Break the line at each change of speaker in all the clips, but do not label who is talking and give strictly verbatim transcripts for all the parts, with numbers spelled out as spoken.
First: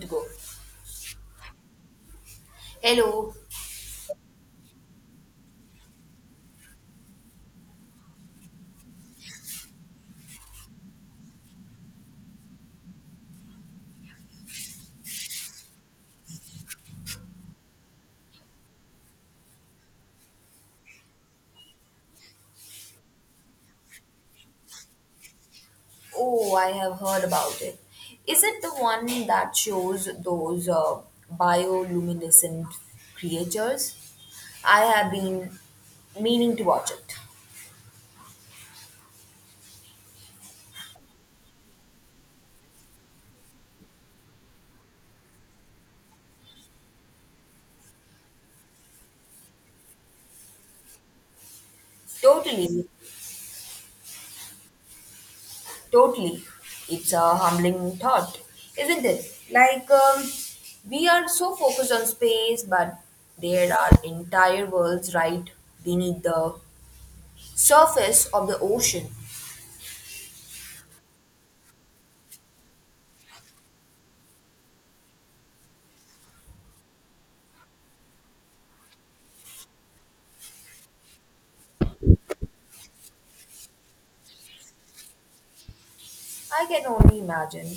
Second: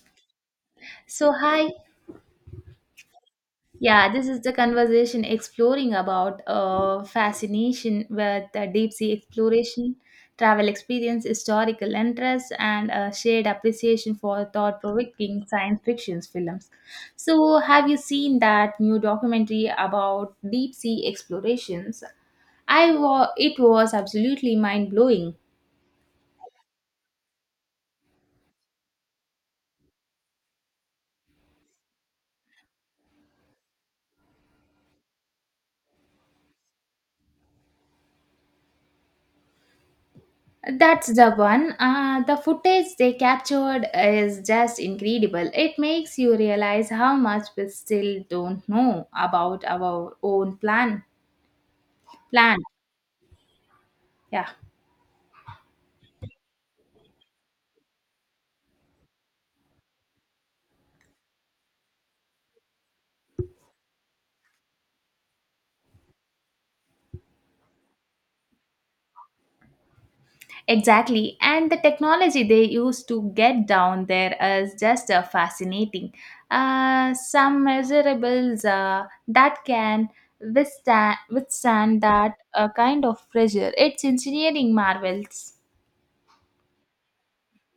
To go.
So hi,
Hello.
yeah, this is the conversation exploring about uh, fascination with uh, deep sea exploration, travel experience, historical interest, and a shared appreciation for thought-provoking science fiction films. So, have you seen that new documentary about deep sea explorations? I wa- it was absolutely mind blowing.
Oh, I have heard about it. Is it the one that shows those uh, bioluminescent creatures? I have been meaning to watch it.
That's the one. Uh, the footage they captured is just incredible. It makes you realize how much we still don't know about our own plan. Plan.
Totally,
Yeah,
totally. It's a humbling thought, isn't it? Like, um, we are so focused on space, but there are entire worlds right beneath the surface of the ocean.
exactly. And the technology they used to get down there is just uh, fascinating. Uh, some measurables uh, that can withstand, withstand that uh, kind of pressure. It's engineering marvels.
I can only imagine.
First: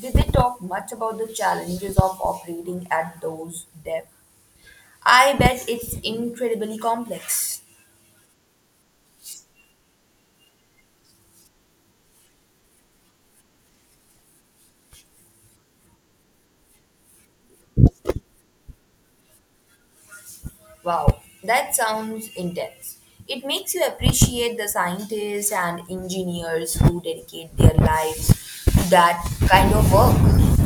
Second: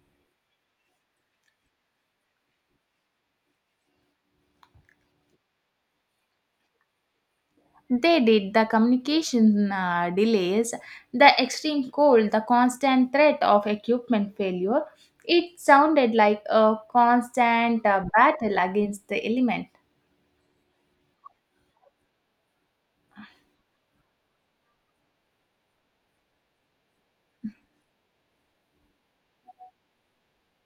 Did they talk much about the challenges of operating at those depths? I bet it's incredibly complex.
They did. The communication uh, delays, the extreme cold, the constant threat of equipment failure. It sounded like a constant uh, battle against the element.
Wow, that sounds intense. It makes you appreciate the scientists and engineers who dedicate their lives to that kind of work.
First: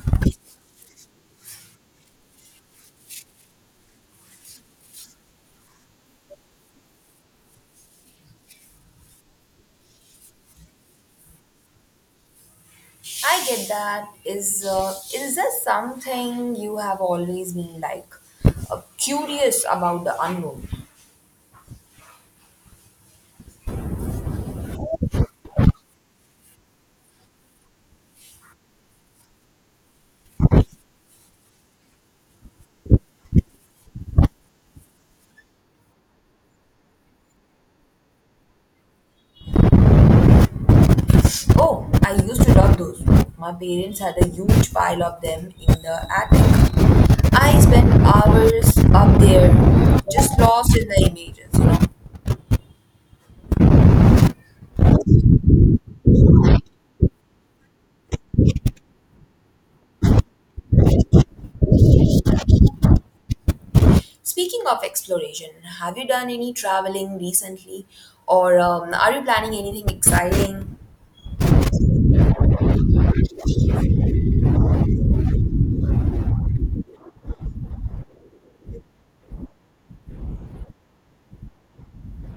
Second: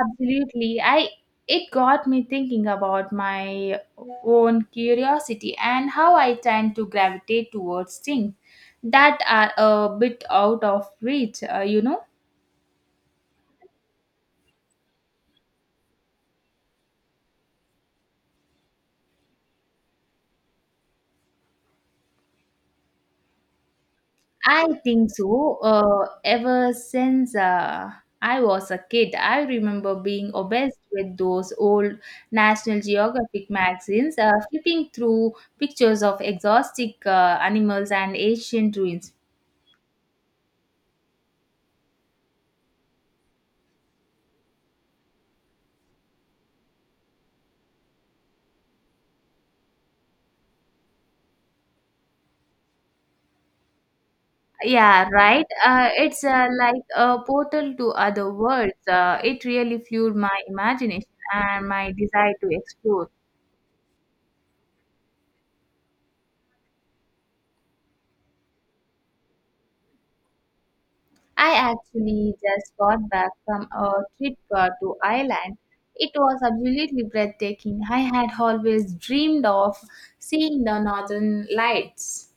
Absolutely. I It got me thinking about my own curiosity and how I tend to gravitate towards things that are a bit out of reach, uh, you know.
I get that. Is uh, is there something you have always been like uh, curious about the unknown?
I think so. Uh, ever since uh, I was a kid, I remember being obsessed with those old National Geographic magazines, uh, flipping through pictures of exotic uh, animals and ancient ruins.
Oh, I used to love those. My parents had a huge pile of them in the attic. I spent hours up there, just lost in the images, you know.
Yeah, right. Uh, it's uh, like a portal to other worlds. Uh, it really fueled my imagination and my desire to explore.
Speaking of exploration, have you done any traveling recently? Or um, are you planning anything exciting?
I actually just got back from a trip uh, to Ireland. It was absolutely breathtaking. I had always dreamed of seeing the northern lights.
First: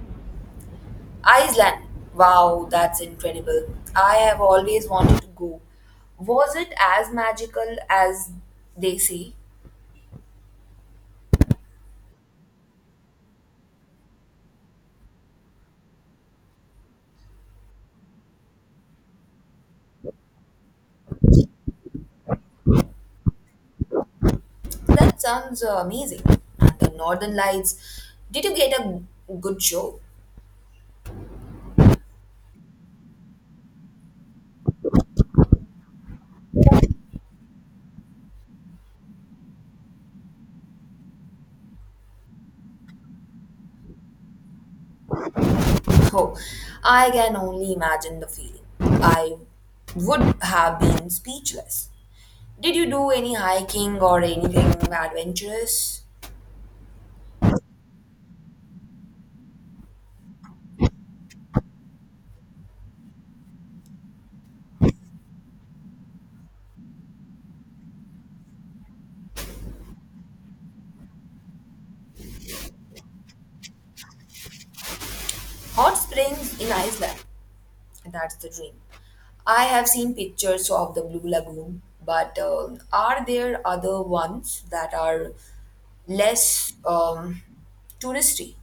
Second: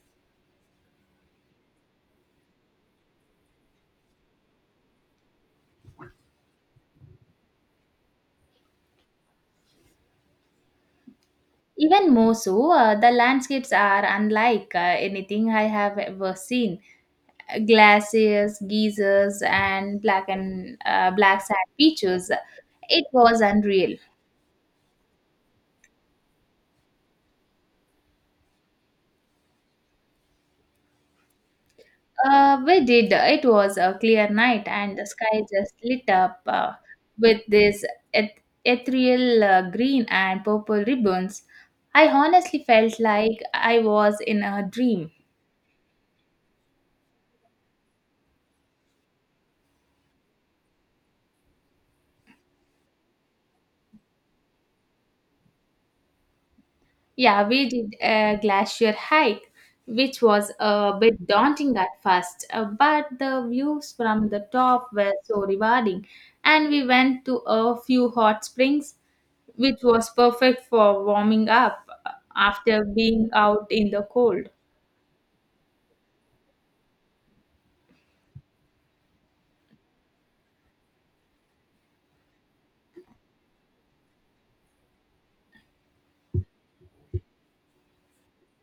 Iceland. Wow, that's incredible. I have always wanted to go. Was it as magical as they say?
Even more so, uh, the landscapes are unlike uh, anything I have ever seen. Glaciers, geysers, and black and uh, black sand beaches. It was unreal.
That sounds uh, amazing. And the Northern Lights, did you get a good show?
Uh, we did. It was a clear night, and the sky just lit up uh, with this eth- ethereal uh, green and purple ribbons. I honestly felt like I was in a dream.
Oh, I can only imagine the feeling. I would have been speechless. Did you do any hiking or anything adventurous?
Yeah, we did a glacier hike, which was a bit daunting at first, uh, but the views from the top were so rewarding. And we went to a few hot springs, which was perfect for warming up uh, after being out in the cold.
Hot springs in Iceland. That's the dream. I have seen pictures of the Blue Lagoon, but uh, are there other ones that are less um, touristy?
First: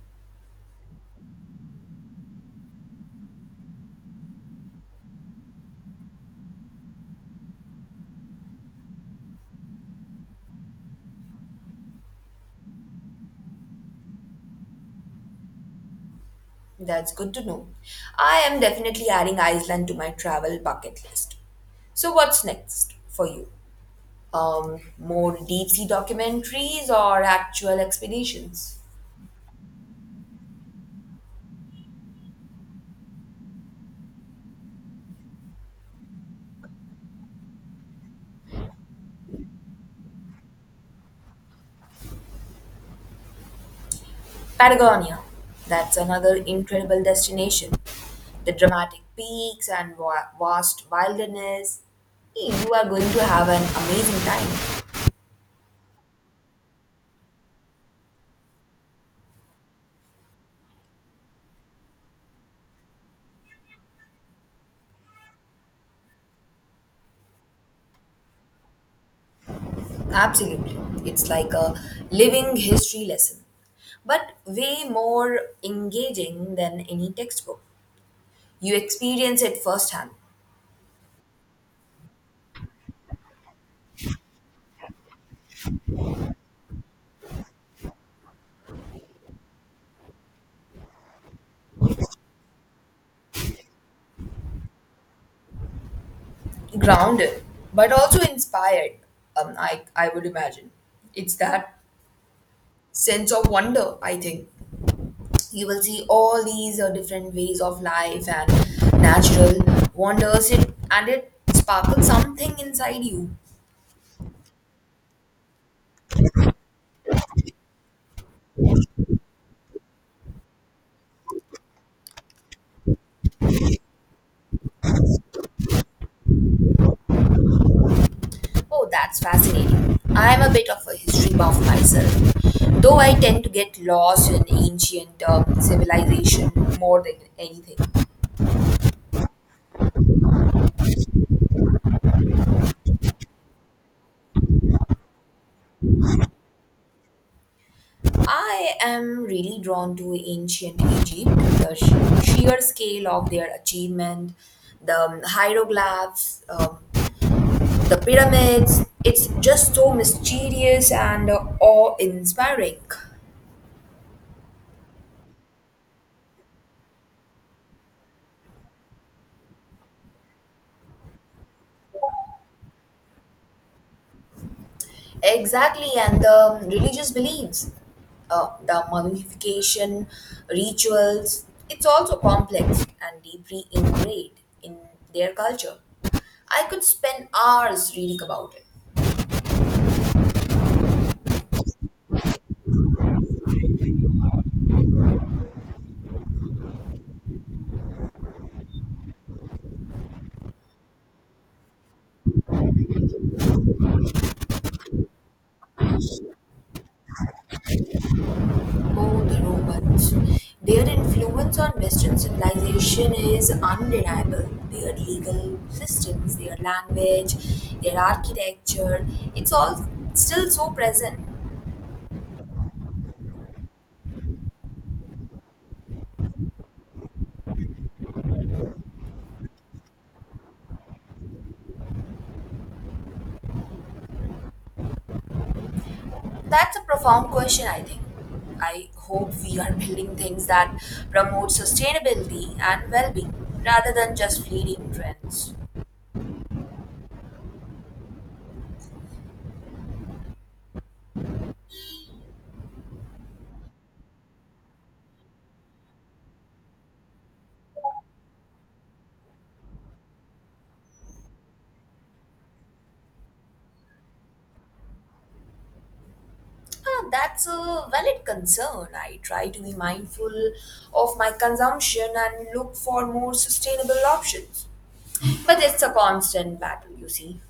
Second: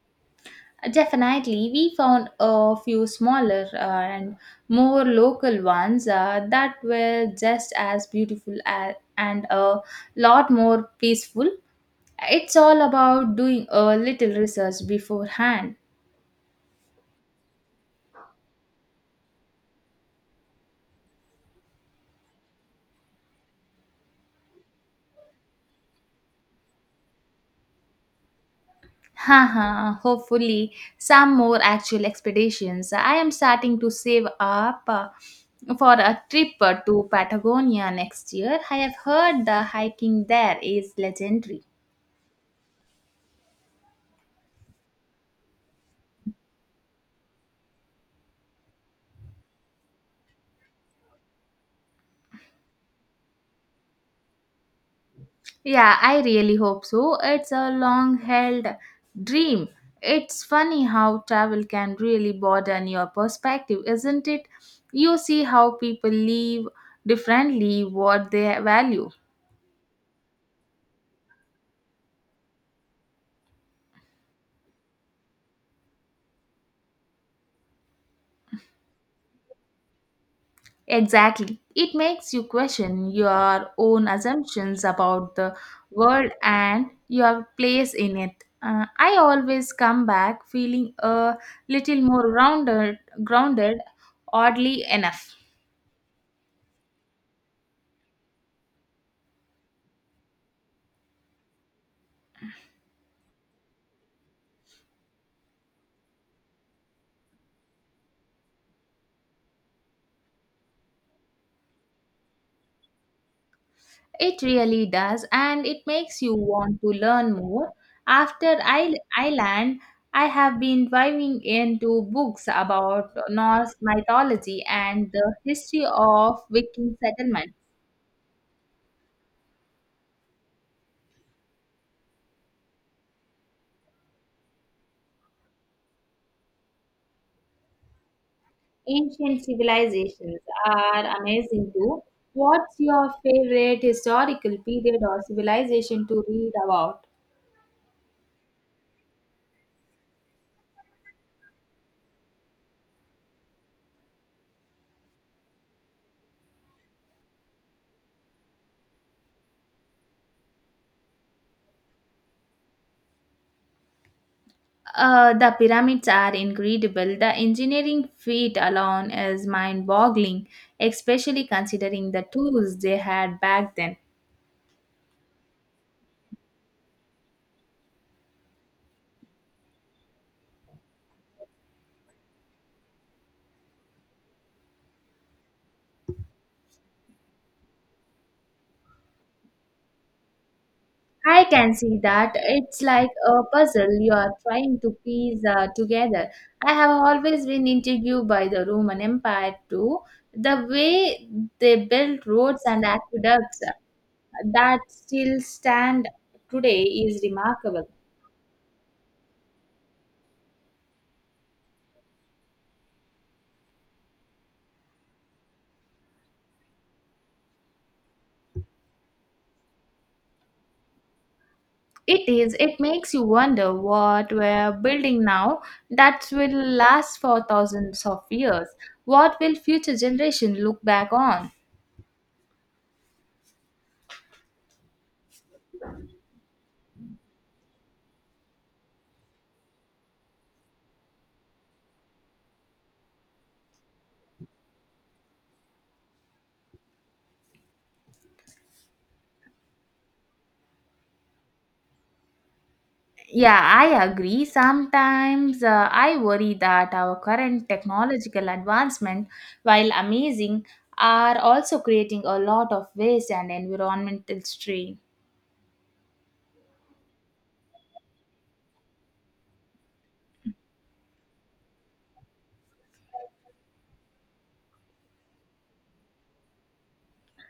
Definitely, we found a few smaller uh, and more local ones uh, that were just as beautiful as, and a lot more peaceful. It's all about doing a little research beforehand.
That's good to know. I am definitely adding Iceland to my travel bucket list. So, what's next for you? Um, more deep sea documentaries or actual expeditions?
Haha, hopefully, some more actual expeditions. I am starting to save up uh, for a trip uh, to Patagonia next year. I have heard the hiking there is legendary.
Patagonia. That's another incredible destination. The dramatic peaks and wa- vast wilderness. Hey, you are going to have an amazing time.
Yeah, I really hope so. It's a long held dream. It's funny how travel can really broaden your perspective, isn't it? You see how people live differently, what they value.
Absolutely. It's like a living history lesson, but way more engaging than any textbook. You experience it firsthand.
Exactly. It makes you question your own assumptions about the world and your place in it. Uh, I always come back feeling a little more rounded, grounded, oddly enough.
Grounded but also inspired. Um, I, I would imagine it's that sense of wonder. I think you will see all these uh, different ways of life and natural wonders, it, and it sparkles something inside you.
It really does, and it makes you want to learn more. After I Ireland, I have been diving into books about Norse mythology and the history of Viking settlements.
Oh, that's fascinating. I'm a bit of a history buff myself, though I tend to get lost in ancient um, civilization more than anything.
Ancient civilizations are amazing too. What's your favorite historical period or civilization to read about?
I am really drawn to ancient Egypt, the sh- sheer scale of their achievement, the um, hieroglyphs, um, the pyramids. It's just so mysterious and uh, awe inspiring.
Uh, the pyramids are incredible. The engineering feat alone is mind boggling, especially considering the tools they had back then.
Exactly, and the um, religious beliefs, uh, the mummification rituals, it's also complex and deeply ingrained in their culture. I could spend hours reading about it.
I can see that it's like a puzzle you are trying to piece uh, together. I have always been intrigued by the Roman Empire too. The way they built roads and aqueducts that still stand today is remarkable.
Oh, the Romans. Their influence on Western civilization is undeniable. Their legal systems, their language, their architecture, it's all still so present.
It is. It makes you wonder what we're building now that will last for thousands of years. What will future generation look back on?
That's a profound question, I think. I hope we are building things that promote sustainability and well being rather than just fleeting trends.
Yeah, I agree. Sometimes uh, I worry that our current technological advancement, while amazing, are also creating a lot of waste and environmental strain.
Ah, that's a valid concern. I try to be mindful of my consumption and look for more sustainable options. But it's a constant battle, you see.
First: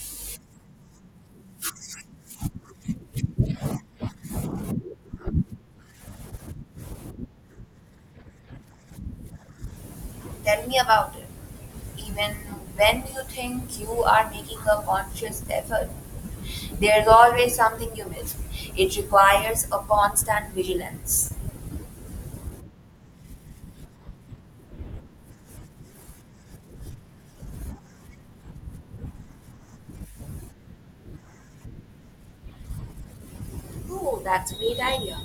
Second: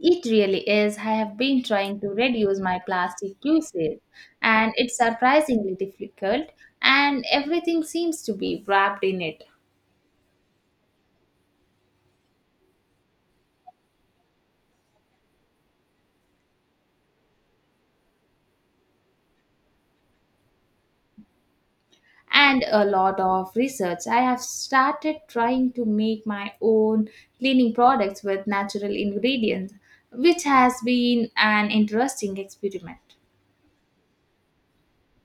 It really is. I have been trying to reduce my plastic usage, and it's surprisingly difficult, and everything seems to be wrapped in it.
Tell me about it. Even when you think you are making a conscious effort, there's always something you miss. It requires a constant vigilance.
And a lot of research. I have started trying to make my own cleaning products with natural ingredients, which has been an interesting experiment.
Oh, that's a great idea.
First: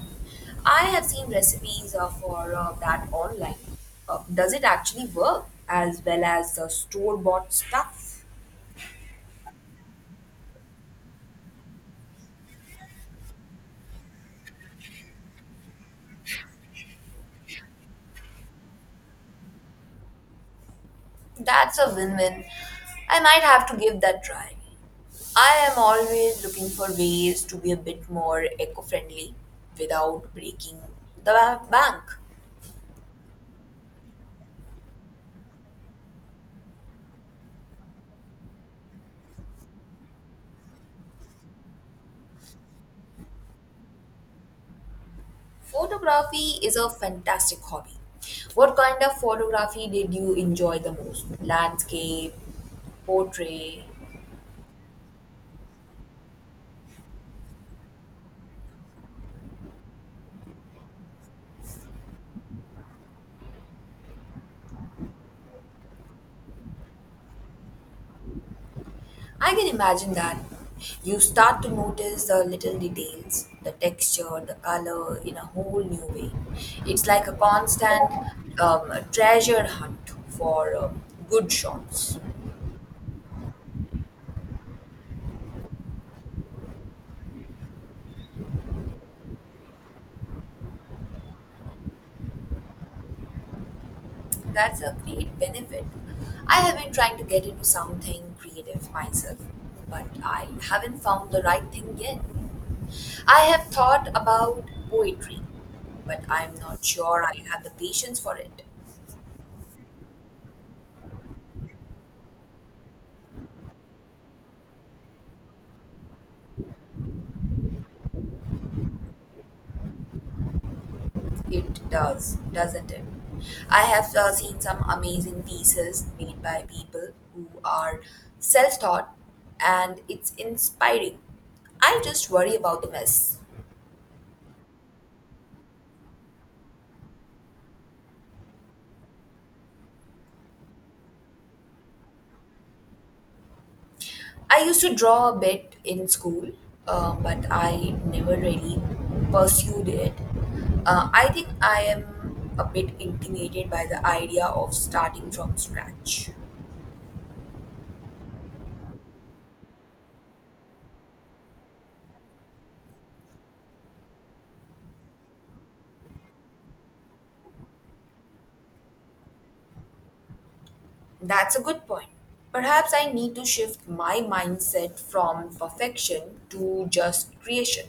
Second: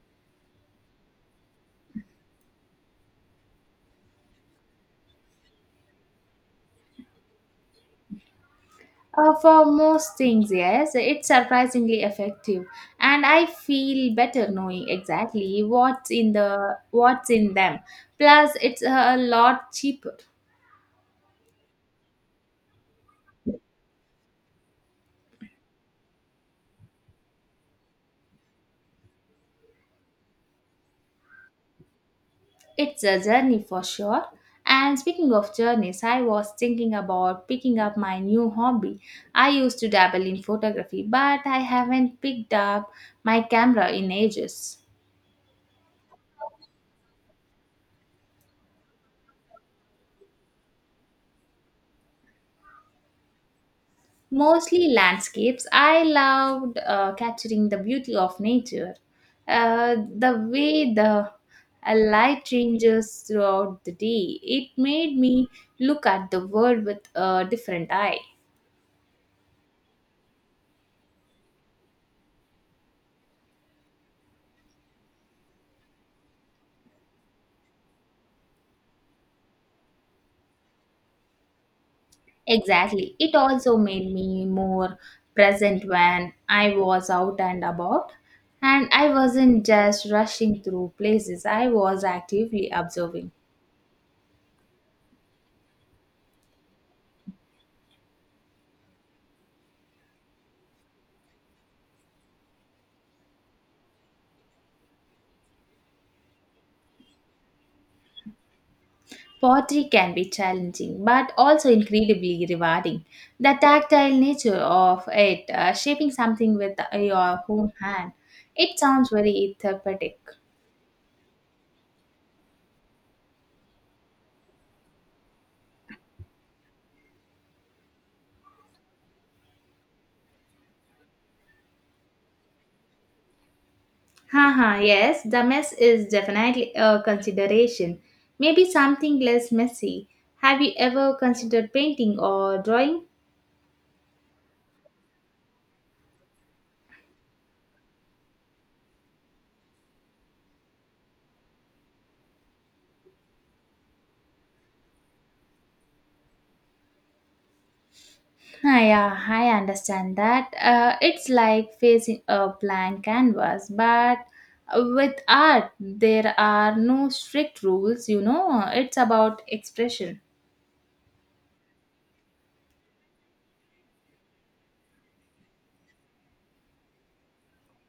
I have seen recipes uh, for uh, that online. Uh, does it actually work as well as the store bought stuff?
Uh, for most things, yes, it's surprisingly effective, and I feel better knowing exactly what's in the what's in them. Plus, it's a lot cheaper.
That's a win win. I might have to give that try. I am always looking for ways to be a bit more eco friendly without breaking the ba- bank.
It's a journey for sure. And speaking of journeys, I was thinking about picking up my new hobby. I used to dabble in photography, but I haven't picked up my camera in ages.
Photography is a fantastic hobby. What kind of photography did you enjoy the most? Landscape, portrait,
Mostly landscapes. I loved uh, capturing the beauty of nature, uh, the way the uh, light changes throughout the day. It made me look at the world with a different eye.
I can imagine that. You start to notice the little details, the texture, the color in a whole new way. It's like a constant um, treasure hunt for um, good shots.
Exactly. It also made me more present when I was out and about. And I wasn't just rushing through places, I was actively observing.
That's a great benefit. I have been trying to get into something creative myself, but I haven't found the right thing yet. I have thought about poetry, but I'm not sure I have the patience for it.
Pottery can be challenging, but also incredibly rewarding. The tactile nature of it, uh, shaping something with your own hand, it sounds very therapeutic.
It does, doesn't it? I have uh, seen some amazing pieces made by people who are self taught, and it's inspiring. I just worry about the mess.
Haha, yes, the mess is definitely a consideration. Maybe something less messy. Have you ever considered painting or drawing?
I used to draw a bit in school, uh, but I never really pursued it. Uh, I think I am a bit intimidated by the idea of starting from scratch.
Ah, yeah, I understand that. Uh, it's like facing a blank canvas, but with art, there are no strict rules, you know, it's about expression.
That's a good point. Perhaps I need to shift my mindset from perfection to just creation.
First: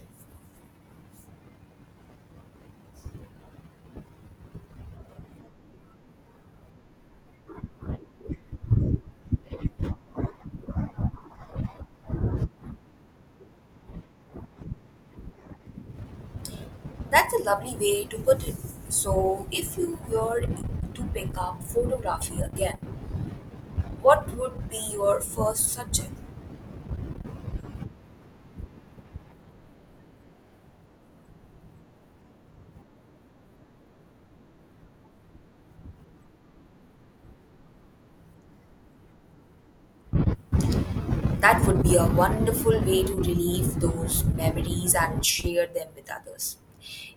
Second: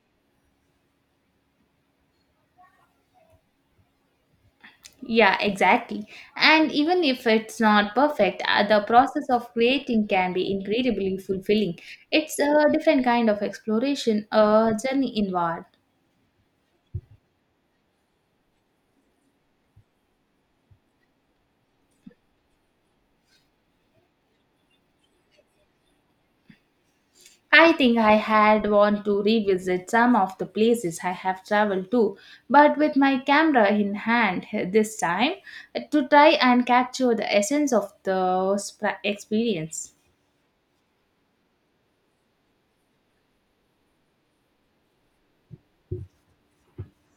Yeah, exactly. And even if it's not perfect, uh, the process of creating can be incredibly fulfilling. It's a different kind of exploration, a journey inward.
That's a lovely way to put it. So, if you were to pick up photography again, what would be your first subject?
I think I had want to revisit some of the places I have traveled to, but with my camera in hand this time to try and capture the essence of the sp- experience.
That would be a wonderful way to relieve those memories and share them with others.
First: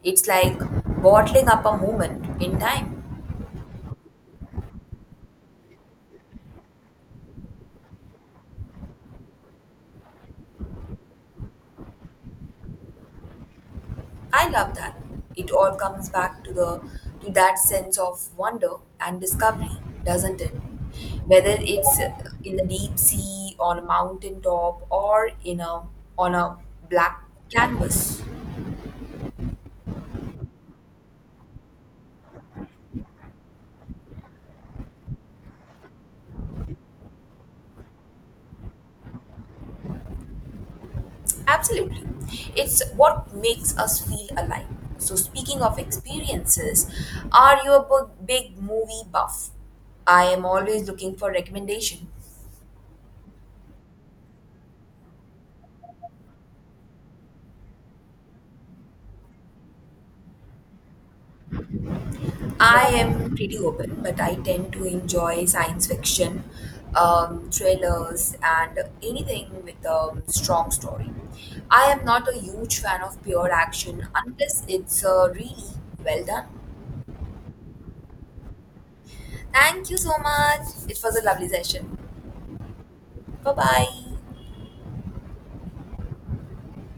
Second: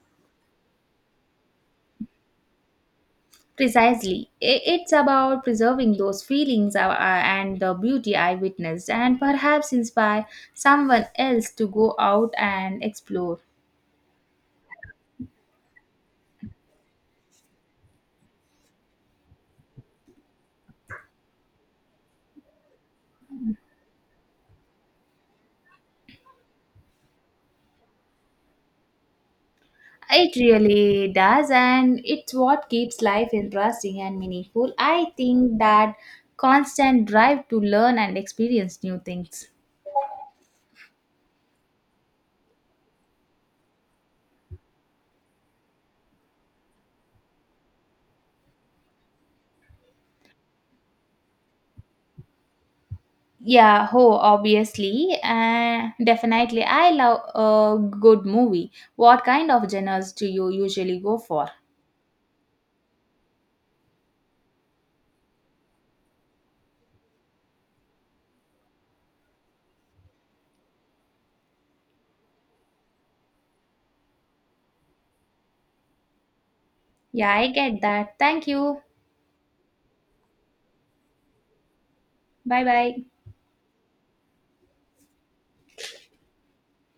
It's like bottling up a moment in time.
Precisely, I- it's about preserving those feelings uh, uh, and the beauty I witnessed, and perhaps inspire someone else to go out and explore.
I love that. It all comes back to the to that sense of wonder and discovery, doesn't it? Whether it's uh, in the deep sea, on a mountain top, or in a on a black canvas.
It really does, and it's what keeps life interesting and meaningful. I think that constant drive to learn and experience new things.
Absolutely. It's what makes us feel alive. So speaking of experiences, are you a bu- big movie buff? I am always looking for recommendation.
Yeah, oh, obviously, uh, definitely. I love a good movie. What kind of genres do you usually go for?
I am pretty open, but I tend to enjoy science fiction, um, thrillers, and anything with a strong story. I am not a huge fan of pure action unless it's uh, really well done.
Yeah, I get that. Thank you.
Thank you so much. It was a lovely session.
Bye bye.
Bye bye.